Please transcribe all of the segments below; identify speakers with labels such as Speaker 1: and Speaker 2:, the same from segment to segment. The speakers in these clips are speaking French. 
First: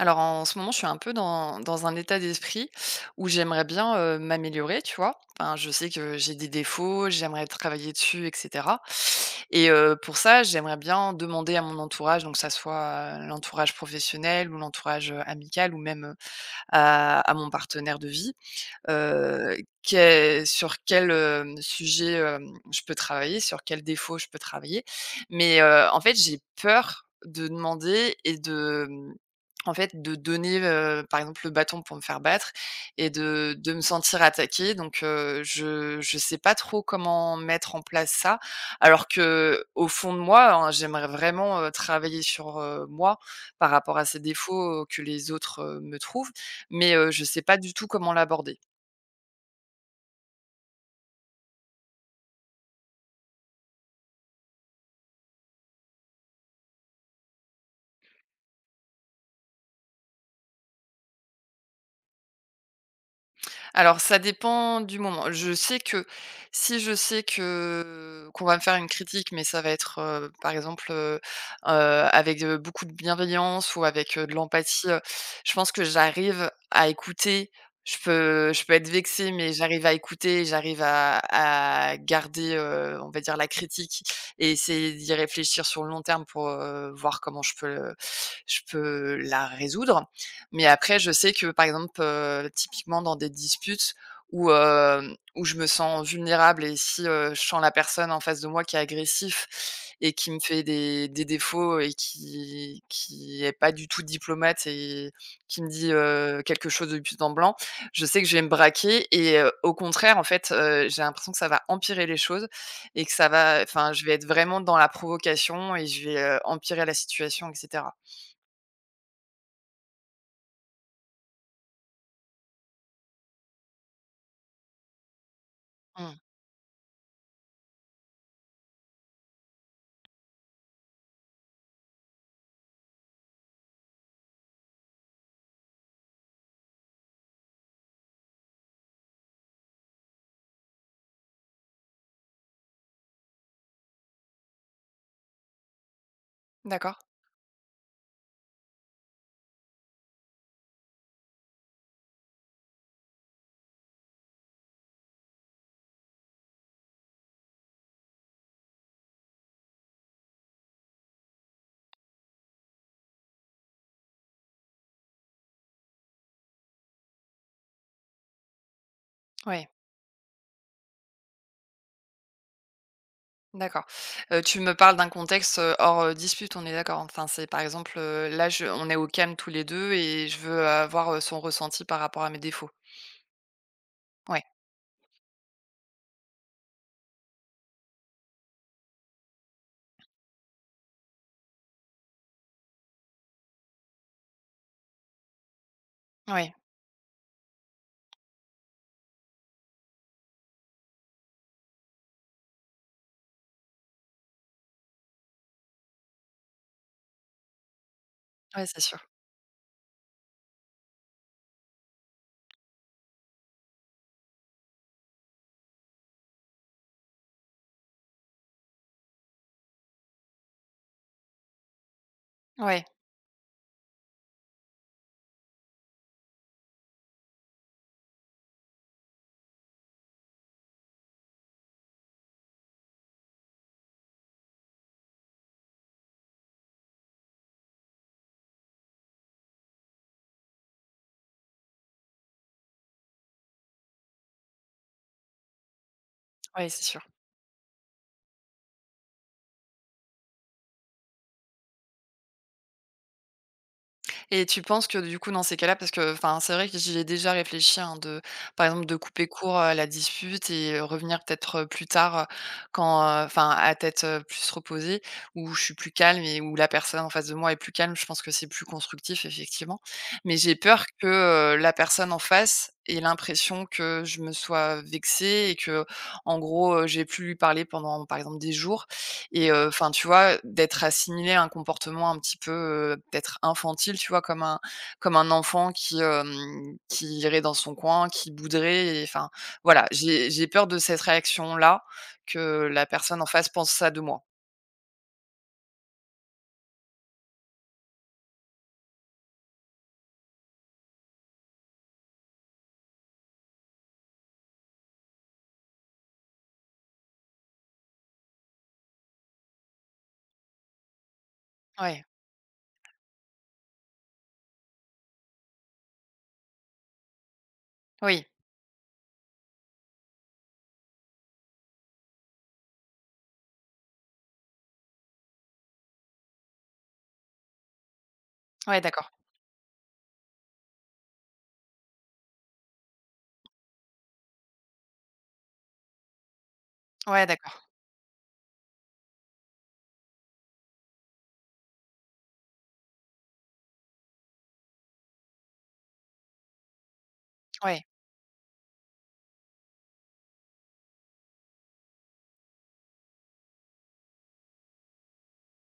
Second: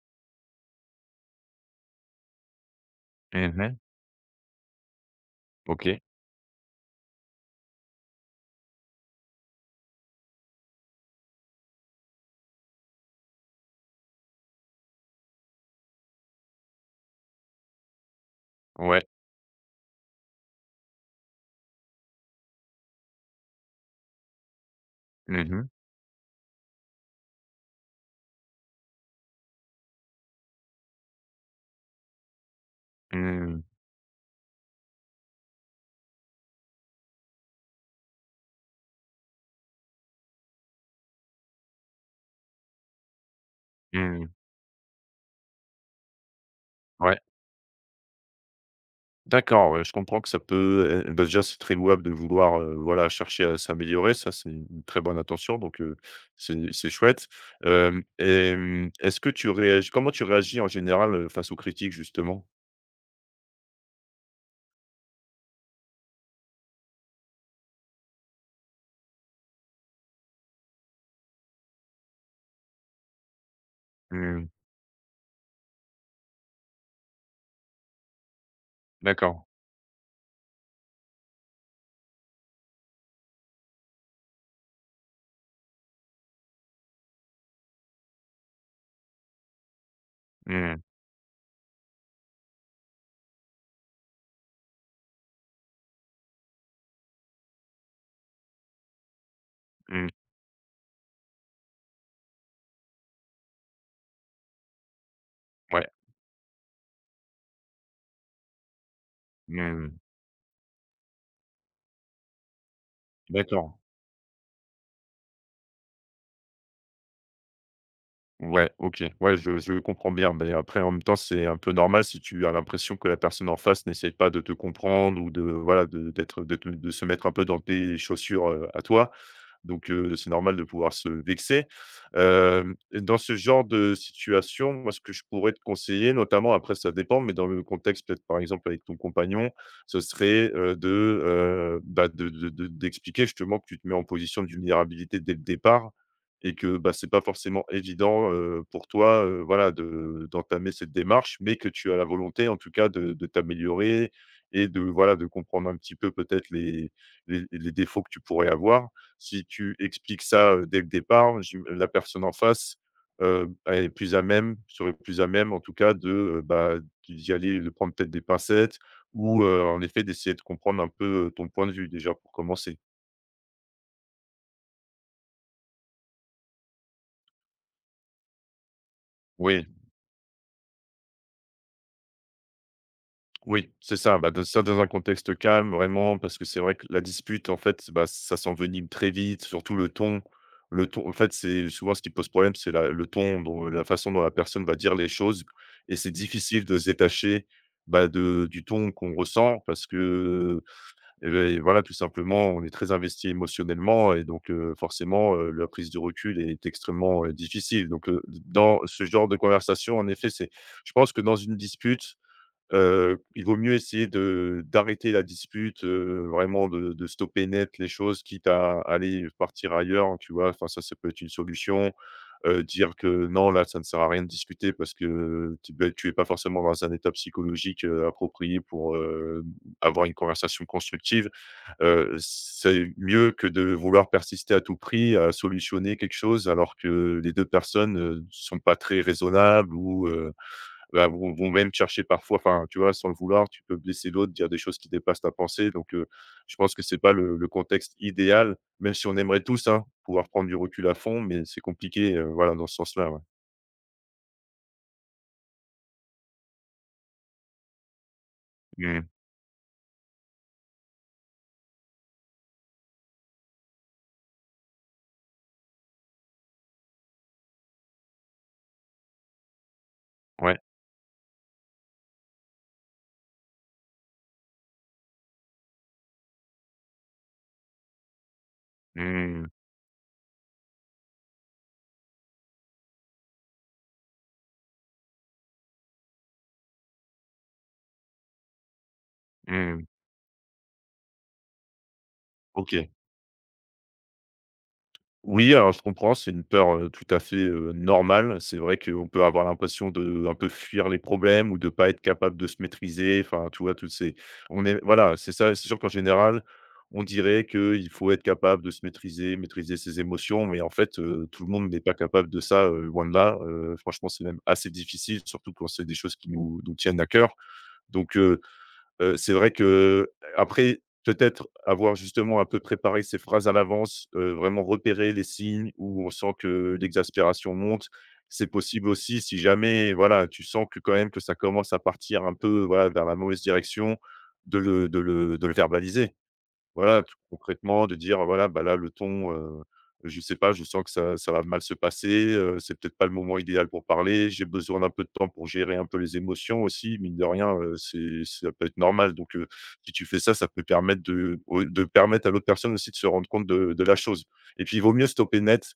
Speaker 1: Alors en ce moment, je suis un peu dans un état d'esprit où j'aimerais
Speaker 2: Mmh
Speaker 1: bien, m'améliorer, tu vois? Enfin, je sais
Speaker 2: OK.
Speaker 1: que j'ai des défauts, j'aimerais travailler dessus et cetera et pour ça, j'aimerais bien demander à mon entourage, donc que ça soit l'entourage professionnel ou l'entourage, amical ou même, à mon partenaire de vie,
Speaker 2: Ouais.
Speaker 1: heu, qué sur quel, sujet, je peux travailler, sur quel défaut je peux travailler.
Speaker 2: Mmh
Speaker 1: Mais,
Speaker 2: mh.
Speaker 1: en fait, j'ai peur de demander et en fait, de donner, par exemple, le bâton pour me faire battre et de
Speaker 2: Mmh.
Speaker 1: de me sentir attaquée donc, je sais pas trop comment mettre en place ça. Alors que au fond de moi, hein, j'aimerais vraiment, travailler sur, moi par rapport à ces
Speaker 2: Mmh.
Speaker 1: défauts que les autres, me trouvent, mais,
Speaker 2: Ouais.
Speaker 1: je sais pas du tout comment l'aborder.
Speaker 2: D'accord, ouais, je comprends que ça peut, bah, déjà, c'est très louable de vouloir, voilà, chercher à s'améliorer. Ça, c'est une très bonne intention, donc c'est chouette. Est-ce que tu réagis comment tu réagis en général, face aux critiques, justement?
Speaker 1: Alors ça dépend du moment. Je sais que si je sais que qu'on va me faire une critique, mais ça va être, par exemple, heu, avec, beaucoup de bienveillance ou avec, de
Speaker 2: Mmh.
Speaker 1: l'empathie, je pense que j'arrive à écouter. Je peux être vexée,
Speaker 2: D'accord.
Speaker 1: mais j'arrive à écouter, j'arrive à garder, on va dire la critique et essayer d'y réfléchir sur le long terme pour, voir comment je peux la résoudre. Mais
Speaker 2: Mmh.
Speaker 1: après, je sais que, par exemple, typiquement dans des disputes où je me sens vulnérable et si, je sens la personne en face de moi qui est agressif
Speaker 2: Mmh.
Speaker 1: et qui me fait des défauts et qui est pas du tout diplomate et qui me
Speaker 2: Ouais.
Speaker 1: dit, quelque chose de but en blanc, je sais que je vais me braquer et au
Speaker 2: Mmh.
Speaker 1: contraire, en fait, j'ai l'impression que ça va empirer les choses et que ça va
Speaker 2: D'accord.
Speaker 1: enfin, je vais être vraiment dans la provocation et je vais, empirer la situation et cetera.
Speaker 2: Ouais, OK. Ouais, je comprends bien, mais après, en même temps, c'est un peu normal si tu as l'impression que la personne en face n'essaie pas de te comprendre ou de voilà, de
Speaker 1: Mmh.
Speaker 2: d'être de te de se mettre un peu dans tes chaussures, à toi donc c'est normal de pouvoir se vexer. Dans ce genre de situation, moi, ce que je pourrais te conseiller, notamment après ça dépend, mais dans le contexte peut-être, par exemple, avec ton compagnon, ce serait, bah, de d'expliquer justement que tu te mets en position de vulnérabilité dès le départ et que, bah,
Speaker 1: D'accord,
Speaker 2: c'est pas forcément évident, pour toi, voilà, de d'entamer cette démarche, mais que tu as la volonté, en tout cas, de t'améliorer et de, voilà, de comprendre un petit peu peut-être les défauts que tu pourrais avoir si tu expliques ça, dès le départ, j'im la personne en face, elle est plus à même serait plus à même en tout cas de, bah, d'y aller, de prendre peut-être des pincettes ou,
Speaker 1: ouais.
Speaker 2: en effet d'essayer de comprendre un peu, ton point de vue déjà pour commencer.
Speaker 1: D'accord. Tu me parles d'un contexte, hors, dispute, on est d'accord? Enfin, c'est par exemple, là je on est au calme tous les
Speaker 2: Oui.
Speaker 1: 2 et je veux avoir, son ressenti par rapport à mes défauts?
Speaker 2: Oui, c'est ça. Bah, de
Speaker 1: Ouais,
Speaker 2: ça dans un contexte calme, vraiment, parce que c'est vrai que la dispute, en fait, bah, ça s'envenime très vite, surtout le ton. Le ton, en fait, c'est souvent ce qui pose problème, c'est le ton, dont, la façon dont la personne va dire les choses. Et c'est
Speaker 1: ouais,
Speaker 2: difficile de se détacher bah, de, du ton qu'on ressent, parce que, eh ben, voilà, tout simplement, on est très investi émotionnellement, et donc, forcément, la prise de recul est extrêmement difficile. Donc,
Speaker 1: ouais,
Speaker 2: dans
Speaker 1: c'est sûr.
Speaker 2: ce genre de conversation, en effet, c'est, je pense que dans une dispute, il vaut mieux essayer de d'arrêter la dispute, vraiment de stopper net les choses, quitte à aller partir ailleurs, tu vois? Enfin, ça peut être une solution.
Speaker 1: Ouais,
Speaker 2: Dire que: «Non, là, ça ne sert à rien de discuter parce que tu beh, tu es pas forcément dans un état psychologique, approprié pour, avoir une conversation constructive». C'est mieux que de vouloir persister à tout prix à solutionner quelque chose alors que les 2 personnes, sont pas très raisonnables ou bah, vont même chercher parfois enfin, tu vois, sans le vouloir, tu peux blesser l'autre, dire des choses qui dépassent ta pensée donc je
Speaker 1: ouais,
Speaker 2: pense que
Speaker 1: c'est
Speaker 2: c'est
Speaker 1: sûr.
Speaker 2: pas le contexte idéal, même si on aimerait tous, hein, pouvoir prendre du recul à fond mais c'est compliqué, voilà, dans ce sens-là, ouais.
Speaker 1: Et tu penses que du coup, dans ces cas-là, parce que enfin, c'est vrai que j'y ai déjà réfléchi, hein, de, par exemple, de
Speaker 2: Mmh.
Speaker 1: couper court à la dispute et revenir peut-être plus tard quand, enfin, à tête plus reposée, où je suis plus calme et où la personne en face de moi est plus calme. Je pense que c'est plus constructif, effectivement. Mais j'ai
Speaker 2: Ouais.
Speaker 1: peur que la personne en face ait l'impression que je me sois vexée et que, en gros, j'ai plus lui parler pendant, par exemple, des jours
Speaker 2: Mmh.
Speaker 1: et enfin, tu vois, d'être assimilé à un comportement un petit peu, peut-être infantile, tu vois? Comme un enfant qui, qui irait dans son coin, qui bouderait enfin,
Speaker 2: Mmh.
Speaker 1: voilà, j'ai peur de cette réaction-là, que la
Speaker 2: OK.
Speaker 1: personne en face pense ça de moi.
Speaker 2: Oui, alors je comprends, c'est une peur, tout à fait, normale. C'est vrai qu'on peut avoir l'impression de un peu fuir les problèmes ou de pas être capable de se maîtriser. Enfin, tu vois, toutes ces on est voilà, c'est ça. C'est sûr qu'en général, on dirait qu'il faut être capable de se maîtriser, maîtriser ses émotions, mais en fait, tout le monde n'est pas
Speaker 1: Ouais,
Speaker 2: capable de ça, loin de là. Franchement, c'est même assez difficile, surtout quand c'est des choses qui nous tiennent à cœur. Donc
Speaker 1: oui,
Speaker 2: heu c'est vrai que après peut-être avoir justement un peu préparé ses phrases à l'avance, vraiment repérer les signes où on sent que l'exaspération monte. C'est
Speaker 1: ouais,
Speaker 2: possible
Speaker 1: d'accord,
Speaker 2: aussi si jamais, voilà, tu sens que quand même que ça commence à partir un peu, voilà, vers la mauvaise direction, de le verbaliser. Voilà, tout
Speaker 1: ouais, d'accord,
Speaker 2: concrètement, de dire, voilà, bah, là, le ton, je sais pas, je sens que ça va mal se passer, c'est peut-être pas le moment idéal pour parler, j'ai besoin d'un peu de temps pour gérer un peu les émotions aussi, mine de rien,
Speaker 1: ouais.
Speaker 2: c'est ça peut être normal donc si tu fais ça, ça peut permettre de au de permettre à l'autre personne aussi de se rendre compte de la chose et puis il vaut mieux stopper net,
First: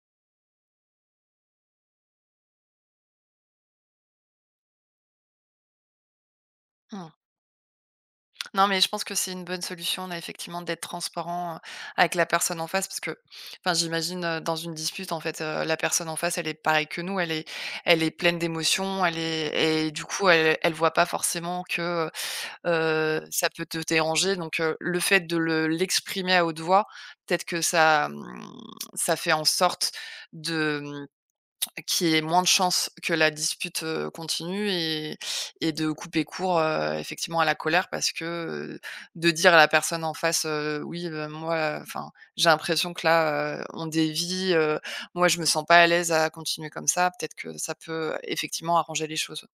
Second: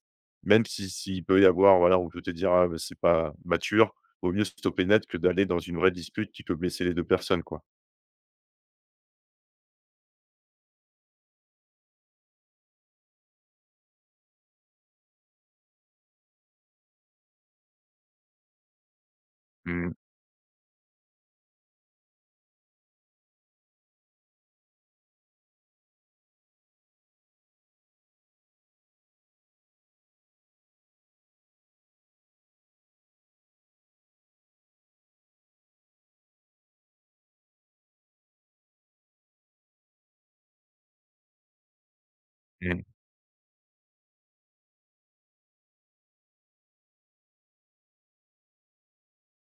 Speaker 2: même si s'il peut y avoir, voilà, on peut te dire: «Ah, bah, c'est pas mature», vaut mieux stopper net que d'aller dans une vraie dispute qui peut blesser les 2
Speaker 1: Mmh.
Speaker 2: personnes, quoi.
Speaker 1: Non, mais je pense que c'est une bonne solution, là, effectivement, d'être transparent, avec la personne en face parce que, enfin, j'imagine, dans une dispute, en fait, la personne en face, elle est pareille que nous, elle est pleine d'émotions, elle est et
Speaker 2: Mmh
Speaker 1: du coup, elle voit pas forcément que, ça peut te déranger donc le fait de le l'exprimer à haute voix, peut-être que ça, ça fait en sorte de, mmh qu'il y ait moins de chances que la dispute, continue et de couper court, effectivement à la colère parce que, heu, de dire à la personne en face, «Oui, moi, enfin, j'ai
Speaker 2: mh.
Speaker 1: l'impression que là, on dévie, moi je me sens pas à l'aise à continuer comme ça, peut-être que ça peut effectivement arranger les choses».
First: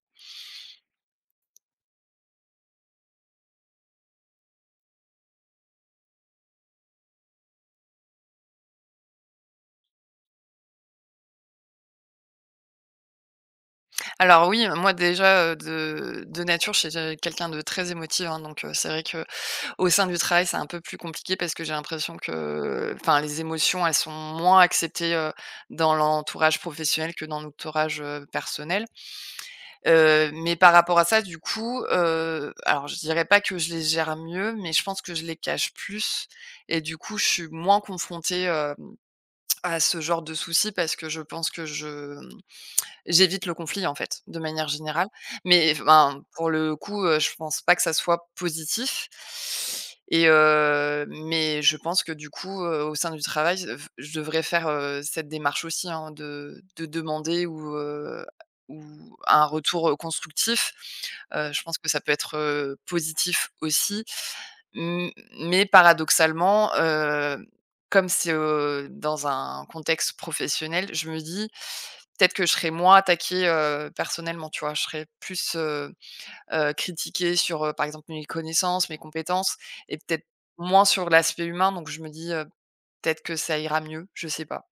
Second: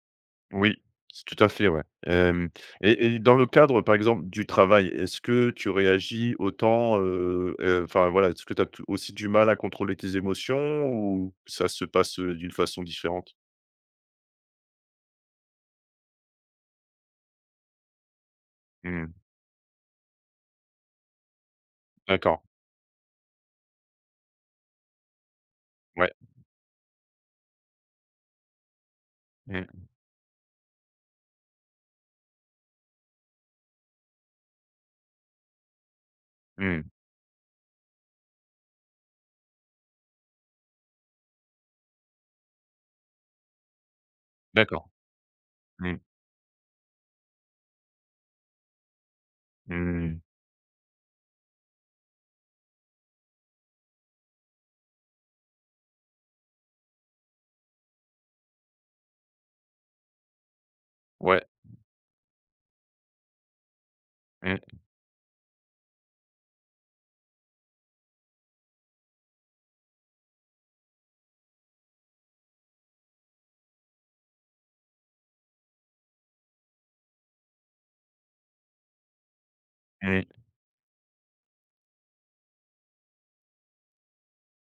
Speaker 2: Oui, c tout à fait, ouais. Hem et dans le cadre, par exemple, du travail, est-ce que tu réagis autant, enfin, voilà, est-ce que tu as aussi du mal à contrôler tes émotions ou ça se passe, d'une façon différente?
Speaker 1: Alors oui, moi déjà, de nature, je suis quelqu'un de très émotif hein, donc c'est vrai
Speaker 2: Mmh,
Speaker 1: que au sein du travail, c'est un peu plus compliqué parce que j'ai l'impression
Speaker 2: d'accord,
Speaker 1: que, enfin, les émotions, elles sont moins acceptées, dans
Speaker 2: ouais.
Speaker 1: l'entourage professionnel que dans l'entourage, personnel.
Speaker 2: Mmh,
Speaker 1: Mais par rapport à ça, du coup, alors je dirais pas que je les gère mieux, mais je pense que je les cache plus et
Speaker 2: mmh,
Speaker 1: du coup, je suis moins confrontée, à ce genre de soucis parce que je pense que je j'évite le conflit, en fait, de manière
Speaker 2: d'accord.
Speaker 1: générale. Mais
Speaker 2: Mmh,
Speaker 1: enfin, pour le coup, je pense pas que ça soit positif
Speaker 2: mmh,
Speaker 1: et mais je pense que du coup, au sein du travail, je devrais faire, cette démarche aussi, hein, de demander ou un retour, constructif.
Speaker 2: ouais.
Speaker 1: Je pense que ça peut être, positif aussi.
Speaker 2: Mmh,
Speaker 1: M Mais paradoxalement, comme c'est, dans un contexte professionnel, je me dis peut-être que je serais moins attaquée, personnellement, tu vois? Je serais plus, critiquée sur, par exemple, mes connaissances, mes compétences et peut-être
Speaker 2: mmh.
Speaker 1: moins sur l'aspect humain donc je me dis, «Peut-être que ça ira mieux», je sais pas.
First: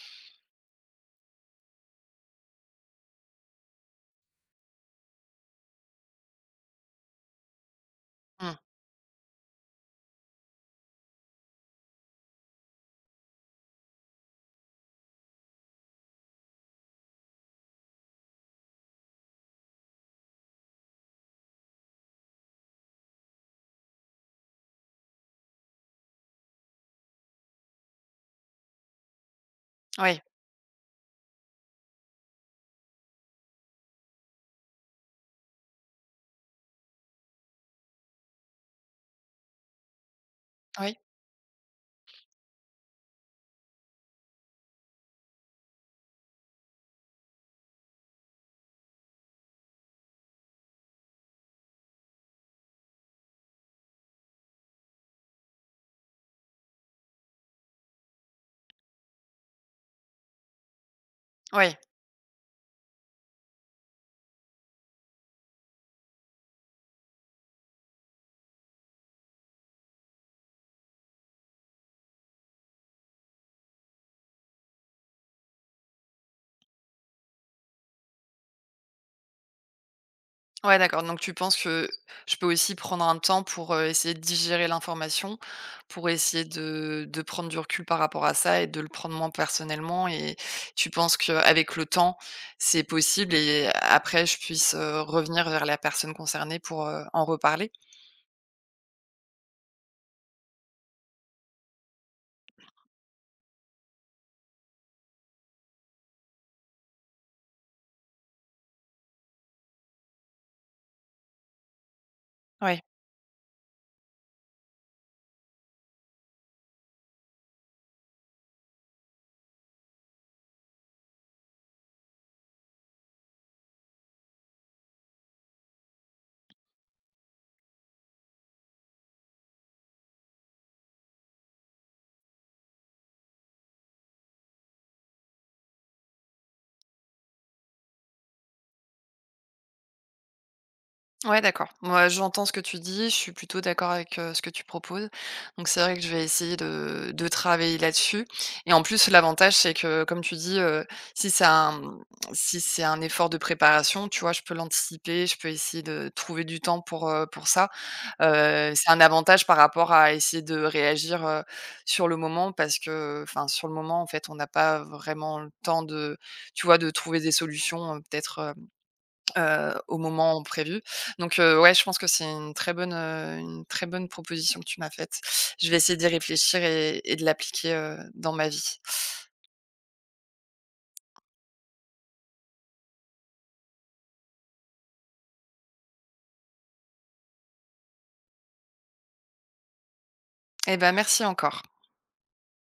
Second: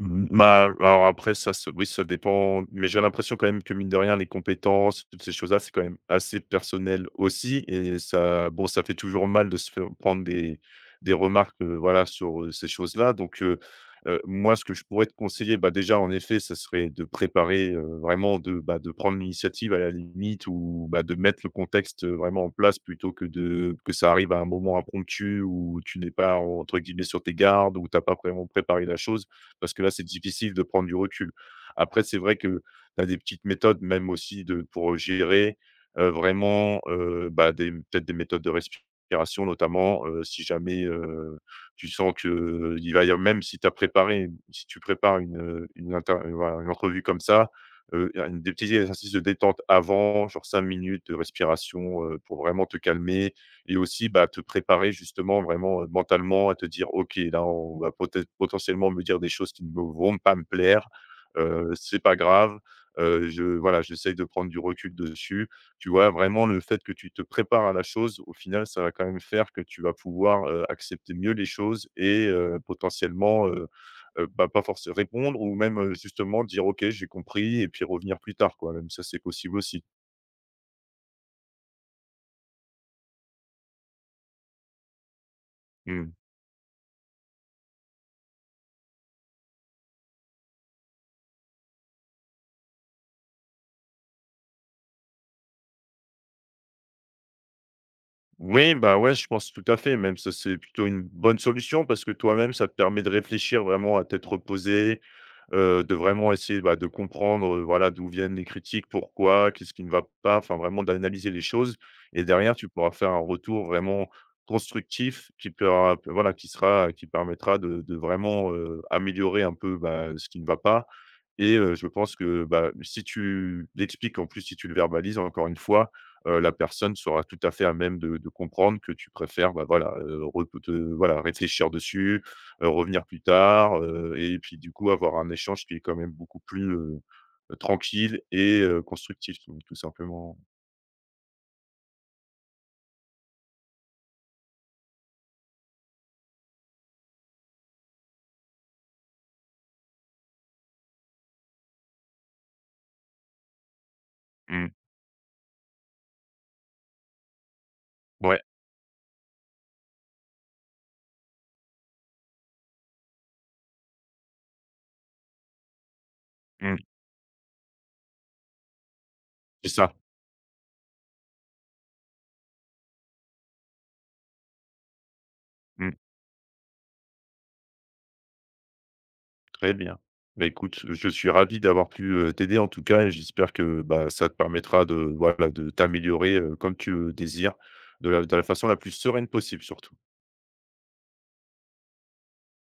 Speaker 2: Mmh, bah, alors après ça se oui ça dépend, mais j'ai l'impression quand même que mine de rien les compétences, toutes ces choses-là, c'est quand même assez personnel aussi et ça
Speaker 1: Mmh.
Speaker 2: bon ça fait toujours mal de se faire prendre des remarques, voilà sur, ces choses-là donc moi ce que je pourrais te conseiller, bah, déjà en effet ça serait de préparer, vraiment de, bah, de prendre l'initiative à la limite ou, bah, de mettre le contexte, vraiment en place plutôt que de que ça arrive à un moment impromptu où tu n'es pas entre guillemets «sur tes gardes» ou tu as pas vraiment préparé la chose parce que là, c'est
Speaker 1: Oui,
Speaker 2: difficile de prendre du recul. Après, c'est vrai que tu as des petites méthodes, même aussi de pour gérer, bah, des peut-être des méthodes de respiration notamment, si jamais,
Speaker 1: oui,
Speaker 2: tu sens que il va y avoir, même si tu prépares une inter voilà, une entrevue comme ça, y a des petits exercices de détente avant, genre 5 minutes de respiration, pour vraiment te calmer et aussi, bah, te préparer justement vraiment, mentalement à te dire: «OK, là, on va peut potentiellement me dire des choses qui ne me- vont pas me plaire,
Speaker 1: oui.
Speaker 2: c'est pas grave, je voilà, j'essaye de prendre du recul dessus». Tu vois? Vraiment le fait que tu te prépares à la chose, au final, ça va quand même faire que tu vas pouvoir, accepter mieux les choses et potentiellement, bah, pas forcément répondre ou même, justement dire: «OK, j'ai compris» et puis revenir plus tard, quoi. Même ça, c'est possible aussi.
Speaker 1: Ouais, d'accord, donc tu penses que je peux aussi prendre un temps pour, essayer de digérer l'information,
Speaker 2: Mmh.
Speaker 1: pour essayer de prendre du recul par rapport à ça et de le prendre moins personnellement et tu penses qu'avec le temps, c'est possible et après je puisse, revenir vers la personne concernée pour, en reparler?
Speaker 2: Oui, bah, ouais, je pense tout à fait, même ça, c'est plutôt une bonne solution parce que toi-même, ça te permet de réfléchir vraiment à tête reposée, de vraiment essayer, bah, de comprendre, voilà, d'où viennent les critiques, pourquoi, qu'est-ce qui ne va pas, enfin vraiment d'analyser les choses et derrière, tu
Speaker 1: Ouais.
Speaker 2: pourras faire un retour vraiment constructif qui pera voilà, qui permettra de vraiment, améliorer un peu, bah, ce qui ne va pas et je pense que, bah, si tu l'expliques, en plus, si tu le verbalises, encore une fois, la personne sera tout à fait à même de comprendre que tu préfères, bah, voilà, re te voilà, réfléchir dessus, revenir plus tard, et puis, du coup, avoir un échange qui est quand même beaucoup plus, tranquille et constructif, donc tout simplement.
Speaker 1: Ouais, d'accord. Moi, j'entends ce que tu dis, je suis plutôt d'accord avec ce que tu proposes. Donc, c'est vrai que je vais essayer de travailler là-dessus. Et en plus, l'avantage, c'est que, comme tu dis, si c'est un, si c'est un effort de préparation, tu vois, je peux
Speaker 2: Mmh.
Speaker 1: l'anticiper, je peux essayer de trouver du temps pour ça.
Speaker 2: Ouais,
Speaker 1: C'est un avantage par rapport à essayer de réagir sur le moment parce que, enfin, sur le moment, en fait, on n'a pas vraiment le temps de, tu
Speaker 2: mmh,
Speaker 1: vois, de trouver des solutions, peut-être.
Speaker 2: c'est ça.
Speaker 1: Au moment prévu. Donc ouais, je pense que c'est une très bonne, une très bonne proposition que tu m'as faite. Je vais
Speaker 2: Mmh.
Speaker 1: essayer d'y réfléchir et de l'appliquer, dans ma vie.
Speaker 2: Très bien. Bah, écoute, je suis ravi d'avoir pu, t'aider, en tout cas et j'espère que, bah, ça te permettra de, voilà, de t'améliorer, comme tu le désires, de la façon la plus sereine possible, surtout.
Speaker 1: Et ben merci encore.